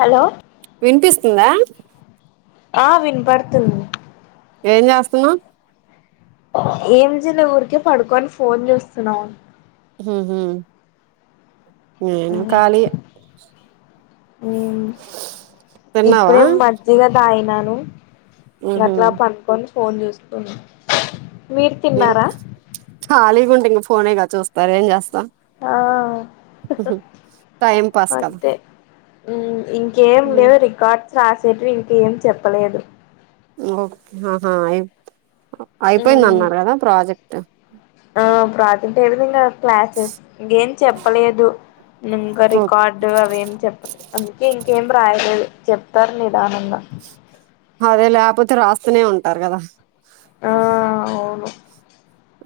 Hello వినిపిస్తుందా ఆ వినపడుతుంది ఏం చేస్తున్నావు ఏం చేయలే ఊరికే పడుకోని ఫోన్ చూస్తున్నాం ఉహు నేను ఖాళీయే తిన్నావా ఇప్పుడే మజ్జిగ తాగినాను ఉహు అట్లా పండుకొని ఫోన్ చూసుకున్నా ఖాళీగా ఉంటే ఇంక ఫోనేగా చూస్తారు ఏం చేస్తాం ఆ టైమ్ పాస్ కి అంతే ఇంకేం లేవు రికార్డ్స్ రాసేటీవీ ఇంకేం చెప్పలేదు ఓకే ఆహా అయిపోయింది అన్నారు కదా ప్రాజెక్ట్ ఆ ప్రాజెక్టు ఏ విధంగా ఇంకా క్లాసెస్ ఇంకేం చెప్పలేదు ఇంకా రికార్డ్ డు అవేం చెప్పలే అందుకే ఇంకేం రాయలేదు చెప్తారు నిదానంగా అదేలే లేకపోతే రాస్తూనే ఉంటారు కదా ఆ అవును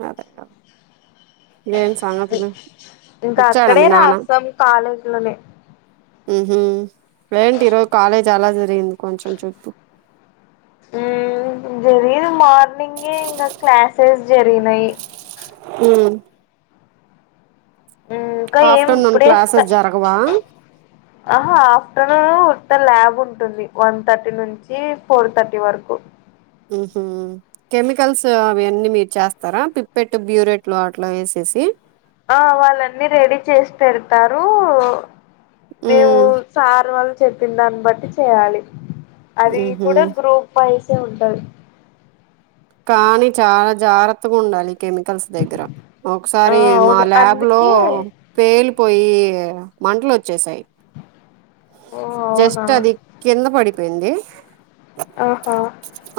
అదే అదే ఏం సంగతులు వచ్చడా మీ నాన్న కాలేజ్లోనే ఉహు ఏంటి ఈరోజు కాలేజ్ ఎలా జరిగింది కొంచెం చెప్పు జరిగిన మార్నింగే ఇంకా క్లాసెస్ జరిగినాయి ఊ ఊ ఇంకా ఏం ఆఫ్టర్నూన్ ఇప్పుడే స్ట క్లాసెస్ జరగవా ఆహ ఆఫ్టర్నూన్ ఉత్త ల్యాబ్ ఉంటుంది వన్ థర్టీ నుంచి ఫోర్ థర్టీ వరకు ఉహు కెమికల్స్ అవన్నీ మీరు చేస్తారా పిప్పెట్టు బ్యూరెట్లు అట్లా వేసేసి ఆ వాళ్ళన్నీ రెడీ చేసి పెడతారు మేము ఉమ్ సార్ వాల్ చెప్పిన దాన్ని బట్టి చేయాలి అది ఉహు కూడా గ్రూప్ వైసే ఉంటది కానీ చాలా జాగ్రత్తగ ఉండాలి కెమికల్స్ దగ్గర ఆ ఒకసారి మా అవును ల్యాబ్ లో అందుకే పేలి పోయి మంటలొచ్చేసాయి ఓ అవునా జస్ట్ అది కింద పడిపోయింది ఆహా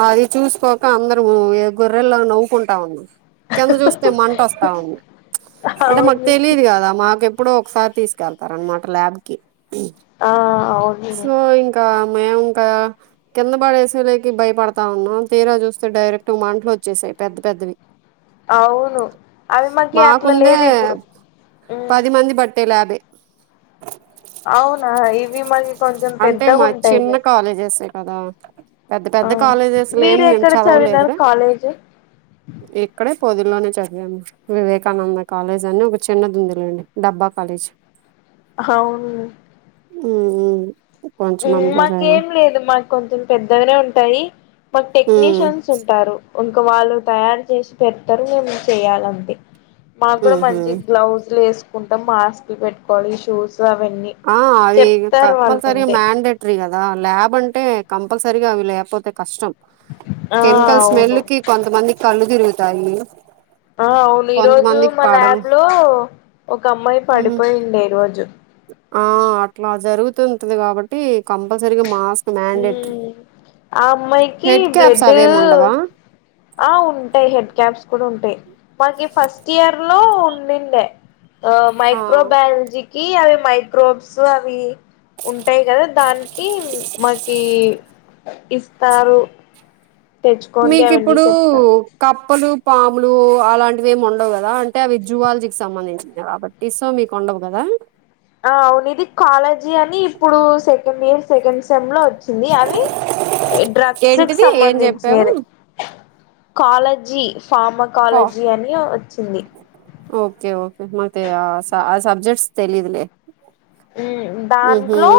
అది చూసుకోక అందరమూ ఇగ గొర్రెల్లా నవ్వుకుంటా ఉన్నం కింద చూస్తే మంట వస్తా ఉంది అంటే మాకు అవును తెలీదు గదా మాకెప్ ప్పుడో ఒకసారి తీసుకెళ్తారనమాట ల్యాబ్ కి ఆ అవును సో ఇం కా మేము ఇంక కింద పడేసేలేకి భయపడతా ఉన్నాం తీరా చూస్ తె డైరెక్ట్ మాంటలొచ్చేసాయి పెద్ద పెద్దవి అవును అవి మాకి అట్ల మాకుందే లేదు ఇప్పుడు మ్మ్ పది మంది బట్టే ల్యాబే అవునా ఇవి మరి అంటే మాయి చిన్న కాలేజెసే కదా పెద్ద ఆ పెద్ద కాలేజెస్ లో ఏమి మీరు మేము ఎక్కడ చదివినారు చదవలేదురా కాలేజీ ఇక్కడే పొదిల్లోనే చదివాము వివేకానంద కాలేజ్ అని ఒక చిన్నదుంది లేండి డబ్బా కాలేజ్ ఆహ ఉంది ఉమ్ ఉమ్ కొంచెం ఉమ్ అందులో చదివా మాకేం లేదు మాకు కొంచెం పెద్దగనే ఉంటాయి మాకు ఉమ్ టెక్నీషియన్స్ ఉంటారు ఇంక వాళ్ళు తయారు చేసి పెడతరు మేము చేయాలంతే మాగ్గుడ ఉహు మంచి గ్లౌసులేసుకుంటాం మాస్క్లు పెట్టుకోవాలి షూస్ అవన్నీ ఆ అవి చెప్తారు వాళ్ళు కత్మల్సరిగ ముందే మ్యాండెట్ ట్రి కదా ల్యాబ్ అంటే కంపల్సరీగ అవి లేకపోతే కష్టం ఆ కెమికల్ అవును స్మెల్ల్ కి కొంతమంది కళ్ళు తిరుగుతాయి ఆ అవును ఈ రోజు కొంతమందికి మా పడవు ల్యాబ్ లో ఒక అమ్మాయి ఉమ్. పడిపోయిండే ఈరోజు ఆ అట్ల జరుగుతుంటది కాబట్టి కంపల్సరిగ మాస్క్ మాండేట్రి మ్మ్ ఆ అమ్మాయికి హెడ్కాప్స్ బ్లడ్ అవేముండవ ఆ ఉంటయి హెడ్ క్యాప్స్ కూడ ఉంటయి మాకి ఫస్ట్ ఇయర్ లో ఉండిండే ఆ మైక్రోబయల్జీకి అవి మైక్రోబ్స్ అవీ ఉంటయి గదా దానికి మకీ ఇస్తారు తెచ్చుకోండి అవన్నీ మీకుప్పుడు చెప్తారు కప్పలు, పాములు అలాంటివి ఏమి ఉండవు గదా అంటే అవి జువాలజీకి సంబంధించినయి గాబట్ యి సో మీకు ఉండవు గదా ఆ అవును ఇది కాలేజీ అని ఇప్పుడు సెకండ్ ఇయర్ సెకండ్ సెమ్ లో వచ్చిన్ చింది అవి డ్రగ్స్ కు ఏంటిది ఏం చెప్పావు సంబంధించినరె కాలజీ ఫార్మ కా కాలజీ అని వచ్చింది ఓకే ఓకే మక్ తె ఆ స ఆ సబ్జెక్ట్స్ తెలిద్లే ఊమ్ దాంట్లో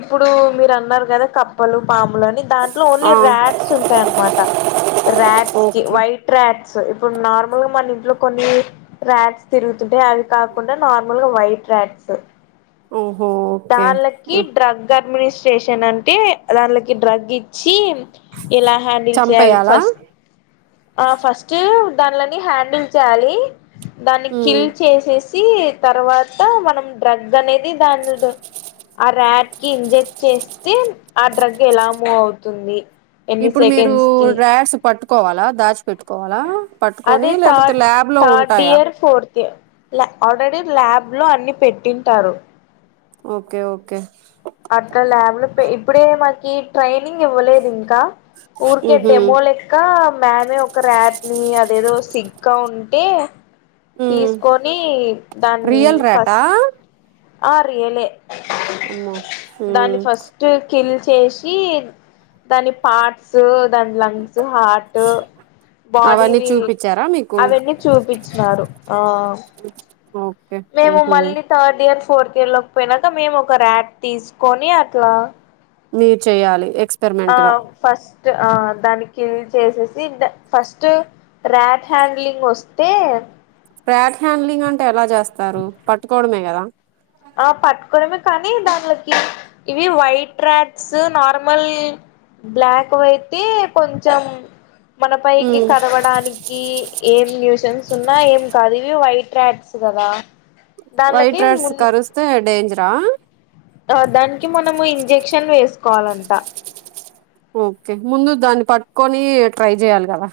ఇప్పుడు మీరన్నరు కదా కప్పలు పాములు అని దాంట్లో ఓన్లీ ఆ ర్యాట్స్ ఉంటయన్నమాట ర్యాట్స్ కి ఓకే వైట్ ర్యాట్స్ ఇప్పుడు నార్మల్ గ మన ఇంట్లో కొన్ని ర్యాట్స్ తిరుగుతుంటయి అవి కాకుండా నార్మల్ గ వైట్ ర్యాట్స్ ఓహో ఓకే దాళ్ళకి ఉహ్. డ్రగ్ అడ్మినిస్ట్రేషన్ అంటే దాన్ళకి డ్రగ్ ఇచ్చి ఎలా హ్యాండిల్ చేయాలి చంపేయాలా ఫస్ట్ ఆ ఫస్ట్ దానిలని హ్యాండిల్ చేయాలి దాన్ని ఉమ్ కిల్ చేసేసి సి తర్వాత మనం డ్రగ్ అనేది దాని ఆ ర్యాట్ కి ఇంజెక్ట్ చేస్తే ఆ డ్రగ్ ఎలా మూవ్ అవుతుంది ఎన్ని ఇప్పుడు మీరు సెకండ్స్ కి ర్యాడ్స్ పట్టుకోవాలా దాచిపెట్టుకోవాలా పట్టుకొని లేకపోతే ల్యాబ్ లో ఉంటాయా ఫోర్తే ల్యా ఆల్రెడీ ల్యాబ్ లో అన్ని పెట్టింటారు ఓకే ఓకే అక్కడ ల్యాబ్ లో ఇప్పుడే మకి ట్రైనింగ్ ఇవ్వలేదు ఇంకా ఊరికే ఉహు డెమోలెక్ ఇంకా మేమే ఒక రాట్ని అదేదో సిగ్గా ఉంటే ఉమ్ తీసుకొని దాన్ని రియల్ ర్యాటా ఫస్ట్ ఆ రియలే అమ్మో ఉ దాన్ని ఫస్ట్ కిల్ చేసి దాని పార్ట్స్ దాని లంగ్స్ హార్ట్ బాడీ అవన్నీ చూపించారా మీకు అవన్నీ చూపించినారు ఆ ఓకే మేము ఉహు మళ్ళీ థర్డ్ ఇయర్ ఫోర్త్ ఇయర్ లోకి పోయినాక మేము ఒక ర్యాట్ తీసుకొని అట్లా మీరు చేయాలి ఎక్స్ ఆ ఫస్ట్ ఆ దాన్ని కిల్ చేసేసి ఇ ఫస్ట్ ర్యాట్ హ్యాడ్లింగ్ వస్తే ర్యాట్ హ్యాండ్లింగ్ అంటే ఎలా చేస్తారు పట్టుకోవడమే కదా ఆ పట్టుకోవడమే కానీ దాంలోకి ఇవి వైట్ రాట్స్ నార్మల్ బ్లాక్ వైయితే కొంచెం మన పైకి ఉమ్ కరవడానికి ఈ ఏం న్యూసెన్స్ ఉన్నా ఏం కాదు ఇవి వైట్ రాట్స్ కదా వైట్ దాన్లకి ము రైట్స్ కరుస్తే డేంజరా ఆ దానికి మనము ఇంజెక్షన్ వేసుకోవాలంట ఓకే ముందు దాన్ని పట్టుకొని ట్రై చేయాలి కదా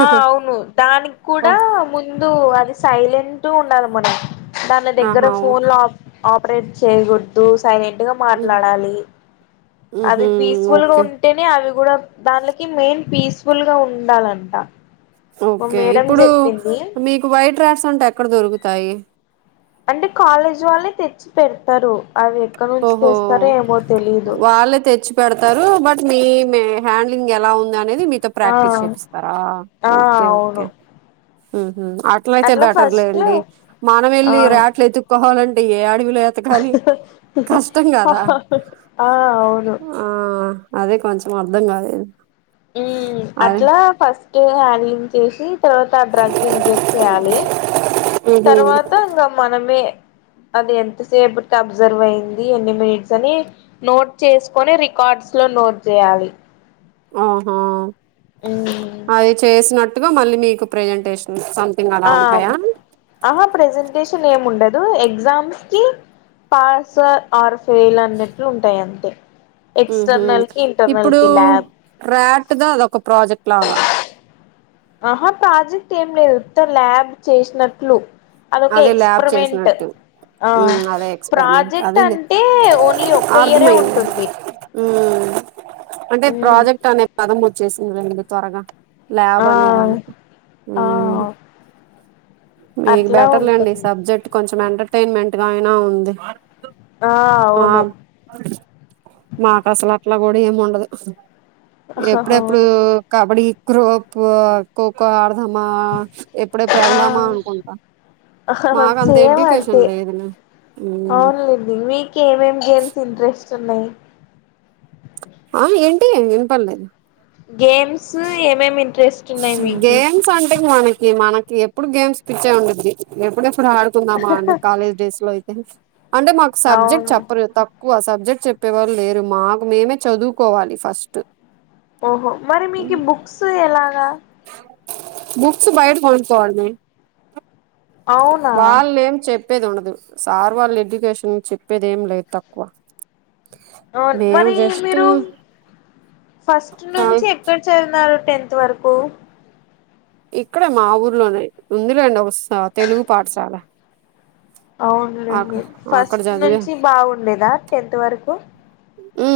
ఆ అవును దానికి కూడా ముందు అది సైలెంట్ ఉండాలి మన దాని దగ్గర ఆహా ఓకే ఫోన్లు లాక్ ఆపరేట్ చేయకూడదు సైలెంట్ గా మాట్లాడాలి అది మ్హూ. పీస్ఫుల్ ఓకే ఉం అంటేనే అవి కూడా దానిలకి మెయిన్ పీస్ఫుల్ గా ఉండాలంట మా ఓకే మేడం ఇప్పుడు చెప్పింది మీకు వైట్ రాట్స్ అంట ఎక్కడ దొరుకుతాయి అంటే కాలేజ్ వాళ్ళే తెచ్చి పెడతారు అవి ఎక్కడ నుంచి ఓహో తెస్తారో ఏమో తెలీదు వాళ్ళ తెచ్చి పెడతారు బట్ మీ మీ హ్యాండ్లింగ్ ఎలా ఉంది అనేది మీ తప్పు ఆ ప్రాక్టీస్ చేపిస్తారా ఆ ఓకే ఓకే అవును ఉమ్ అట్లయితే అట్లా ఫస్ట్ బెటర్లేండి మనం ఆ వెళ్ళి రాట్లు ఎతుక్కోవాలింటే ఏ అడవిలో ఎతకాలి కష్టం కదా ఆ అవును ఆ అదే కొంచెం అర్ధం కాలేదు మ్ అదే అట్లా ఫస్ట్ హ్యాండ్లింగ్ చేసి ఆ తర్వాత ఆ డ్రగ్ ఇంజెక్ట్ చేయాలి తర్వాత ఇంక మనమే అది ఎంతసేపుటికి అబ్జర్వ్ అయింది ఎన్ని మినిట్స్ అని నోట్ చేసుకొని రికార్డ్స్ లో నోట్ చేయాలి ఆహా ఉమ్ అది చేసినట్టుగా మళ్ళీ మీకు ప్రెజెంటేషన్ అంతే ఆ ఆహా ప్రెజెంటేషన్ ఏమి ఉండదు ఎగ్జామ్స్ కి పాస్ ఆర్ ఫైల్ అన్నట్లు ఉంటాయి అంతే ఎక్స్టర్నల్ కి ఇంటర్నల్ కి ల్యాబ్ ర్యాట్ద అదొక ప్రాజెక్ట్ లాగా ఆహా ప్రాజెక్ట్ ఏం లేదు ఉత్త ల్యాబ్ చేసినట్లు అదొకే అదే ల్యాబ్ ఎక్స్పెరిమెంట్ చేసినట్టు ఆ ఉమ్ అదే ఎక్స్పెరిమెంట్ ప్రాజెక్ట్ అదేలే అంటే ఓన్లీ ఒక్క ఇయరే ఉంటుంది ఉ అంటే మ్మ్ ప్రాజెక్ట్ అనే పదం వచ్చేసింది లేఅండి త్వరగా ల్యాబ్ ఆ అనే దానికి ఆ మీ అట్లా ఫీడ్బాక్ ఉంటుంది సబ్జెక్ట్ కొంచం ఎంటర్టైన్మెంట్ గా అయినా ఉంది ఆ ఆ అవును మాకు అసల అట్లా కూడా ఏమి ఉండదు ఎప్పుడెప్పుడు ఆ కబడ్డీ క్రోప్ ఖోఖో ఆడదామ ఎప్పుడప్పుడు వెళ్దామా అనుకుంటా ఆహ్ మాకు అంత సేమ్ ఎడ్యుకేషన్ అంతే లేదులే అవునులేడి మీ కి ఏమేమి గేమ్స్ ఇంట్రెస్ట్ ఉన్నాయి ఆ ఏంటి వినపలేదు గేమ్స్ ఏమేమి ఇంట్రెస్ట్ ఉన్నాయి మీకి గేమ్స్ అంటే ఇంకా మనకి మనకి ఎప్పుడు గేమ్స్ పిచ్చే ఉండీద్ది ఎప్పుడెప్పుడు ఆడుకో కుందమా అనీ కాలేజ్ డేస్ లో అయితే అంటే మాకు సబ్జెక్ట్ అవును చెప్పరు తక్క క్కువ సబ్జెక్ట్ చెప్పే వాళ్ళు లేరు మాకు మేమే చదువుకోవాలి ఫస్ట్ ఓహో మరి మీకు బుక్స్ ఎలాగా బుక్స్ బయట కొనుకోవాలి అవునా వాళ్ళ ఏం చెప్ చెప్పేది ఉండదు సార్ వాళ్ళు ఎడ్యుకేషన్ చెప్పేదేం లేదు తక్కువ అవును మేము మరి జస్ట్ మీరు ఫస్ట్ నుంచి ఎక్కడ చదివినారు టెన్త్ వరకు ఇక్కడే మా ఊర్లోనే ఉందిలేండి స్ ఒక తెలుగు పాఠశాల అవునులేండి అక్కడ ఫస్ట్ చదివా నుంచి బాగుండేదా టెన్త్ వరకు ఉ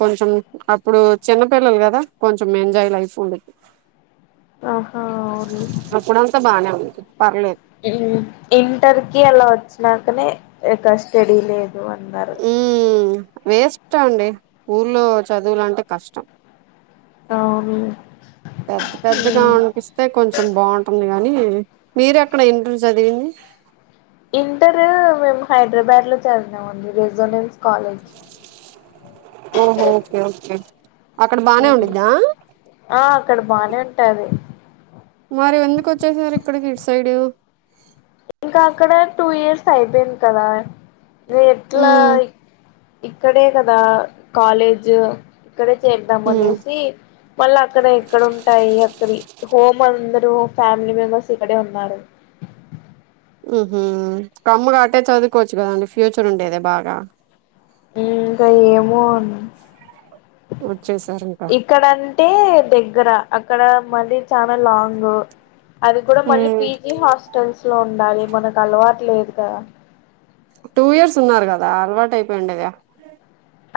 కొంచెం అప్పుడు చిన్నపిల్లలు కదా కొంచెం ఎంజాయ్ లైఫ్ ఉంది ఆహా అవును అంతా బాగానే ఉంది పర్లేదు ఇంటర్ కి అలా వచ్చినాకనే ఇక్కడ స్టడీ లేదు అన్నారు ఉ వేస్ట్ అండి ఊర్లో చదువులు అంటే కష్టం అవును పెద్ద పెద్దగా అనిపిస్తుంది అయితే కొంచెం బాగుంటుంది గాని మీర ఎక్కడ ఇంటర్ చదివింది ఇంటరు మేము హైదరాబాద్ లో చదివాము అండి రెజోనెన్స్ కాలేజ్ ఓహో ఓకే ఓకే అక్కడ బానే ఉండిద్దా ఆ అక్కడ బానే ఉంటాది మరి ఎందుకు వచ్చేసారు ఇక్కడికి ఇటు సైడు ఇంకా అక్కడే టూ ఇయర్స్ అయిపోయింది కదా ఎట్లా ఉమ్ ఇక్కడే కదా కాలేజ్ ఇక్కడే చేరద్దాం ఉమ్ అనేసి మళ్ళ అక్కడ ఇక్కడ ఉంటాయి అక్కడి హోమ్ అందరూ ఫ్యామిలీ మెంబర్స్ ఇక్కడే ఉన్నారు ఉహూ మ్ కమ్ముగా అటే చదువుకోవచ్చు కదండి ఫ్యూచర్ ఉండేది బాగా మ్.. ఇంకా ఏమో వచ్చేసారు ఇంకా ఇక్కడ అంటే దగ్గర అక్కడ మళ్ళీ చాలా లాంగ్ అది కూడా మళ్ళీ ఉమ్ పీజీ హాస్టల్స్ లో ఉండాలి మనకు అలవాటు లేదు కదా టూ ఇయర్స్ ఉన్నారు కదా అలవాటు అయిపోయిండెగా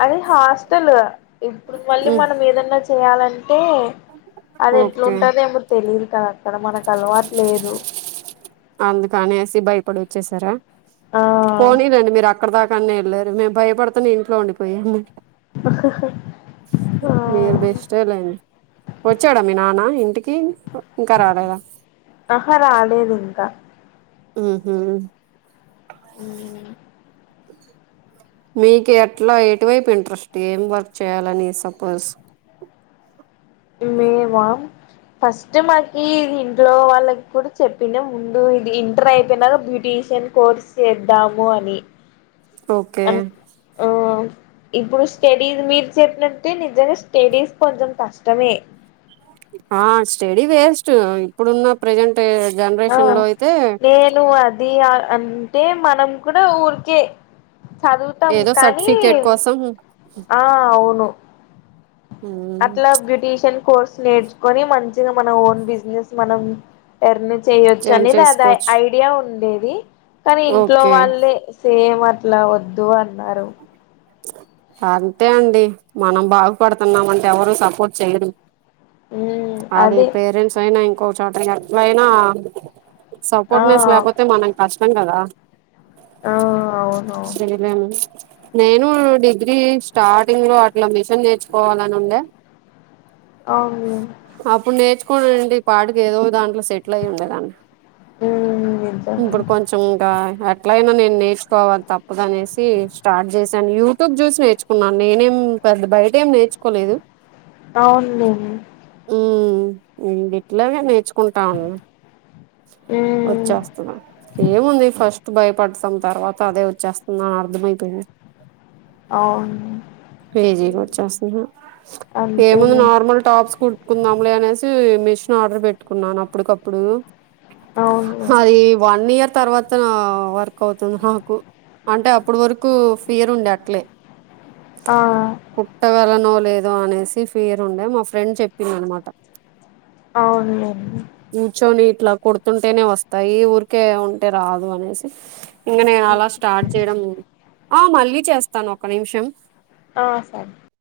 అది హాస్టల్ ఇప్పుడు మళ్ళీ ఉమ్ మనం ఏదన్నా చేయాలంటే అది ఓకే ఎట్లుంటాదొ ఏమో తెలిదు కదా అక్కడ మనకు అలవాటు లేదు అందుకనేసి భయపడి వచ్చేసారా ఆ పోనీలేండి మీరు అ అక్కడ దాకాన్న యేళ్ళారు మేము భయపడుతునే ఇంట్లో ఉండిపోయాము ఆ మీరు బె లేండి వచ్చాడా మీ నాన్న ఇంటికి ఇంకా రాలేదా ఆహా రాలేదు ఇంకా ఉహు ఉనా మ్మ్ మీకు ఎట్లా ఎటువైపు ఇంట్రెస్ట్ ఏం వర్క్ చేయ్యాలని సపోజ్ లేవా ఫస్ట్ మాకి ఇది ఇంట్లో వాళ్ళకి కూడా చెప్పిండే ముందు ఇది ఇంటర్ అయిపోయినాక బ్యూటీషియన్ కోర్స్ చేద్దాము అని ఓకే ఓ ఇప్పుడు స్టడీస్ మీరు చెప్పినట్టే నిజంగా స్టడీస్ కొంచెం కష్టం తామే ఆ స్టడీ వేస్ట్ ఇప్పుడున్న ప్రజెంట్ ఆ జనరేషన్ లో అయితే నేను వద్ అది అంటే మనం కూడా ఊరికే చదువుతాం ఏదో కానీ సర్టిఫికేట్ కోసం ఆ అవును ఉమ్, అట్లా బ్యూటీషియన్ కోర్స్ నేర్చుకొని మంచిగా మన ఓన్ బిజినెస్ మనం ఎర్న్ చేయొచ్చు జాయిన్ అనేది అది చేసుకోవచ్చు ఐడియా ఉండేది కానీ ఇంట్లో ఓకే వాళ్ళే సేమ్ అట్లా వద్దు అన్నారు అంతే అండి మనం బాగుపడుతున్నామంటే ఎవ్వరు సపోర్ట్ చేయ్యరు అదే పేరెంట్స్ అయినా ఇంకోచోట ఎట్లయినా ఆ సపోర్ట్ నెస్ లేకపోతే మనం కష్టం కదా ఆ అవును రండి నేను డిగ్రీ స్టార్టింగ్ లో అట్లా మిషన్ నేర్చుకోవాలని ఉండే అవునులే అప్పుడు నేర్చుకోని ఉండింటే ఈ పాటకి ఏదో ఓ దాంట్లో సెటిల్ అయ్యి ఉండేదన్ని ఉమ్ నిజమే ఇప్పుడు కొంచెం కొంచెంగా ఎట్లయినా నేను నేర్చుకోవాలి తప్పదనేసి స్టార్ట్ చేశాను యూట్యూబ్ చూసి నేర్చుకున్నాను నేనేం పెద్ద బయట ఏం నేర్చుకోలేదు అవునులేండి మ్మ్ ఇట్లాగా నేర్చుకుంటాం ఇంగా వ ఉమ్ వచ్చేస్తాద ఏముంది ఫస్ట్ భయపడతాం తర్వాత అదే వచ్చేస్తుంది అని అర్దమయిపోయింది అవును ఉమ్ ఏముంది అంతేలే నార్మల్ టాప్స్ కుట్ కుందాంలే అనేసి మిషన్ ఆర్డర్ పెట్టుకున్నాను అప్పటికప్పుడు అవునులే అది వన్ ఇయర్ తర్వాత అత వర్క్ అవుతుంది నాకు అంటే అప్పుడు వరకు పేరుండే అట్లే ఆ కుట్టగలనో లేదో అనేసి ఫీయర్ ఉండే మా ఫ్రెండ్ చెప్పింది అనమాట అవునులేండి కూర్చొని ఇట్లా కుడుతుంటేనే వస్తాయి ఊరికే ఉంటే రాదు అనేసి ఇంక నేను ఉమ్ అలా స్టార్ట్ చేయడం ఆ మళ్ళీ చేస్తాను ఒక్క నిమిషం ఆ సార్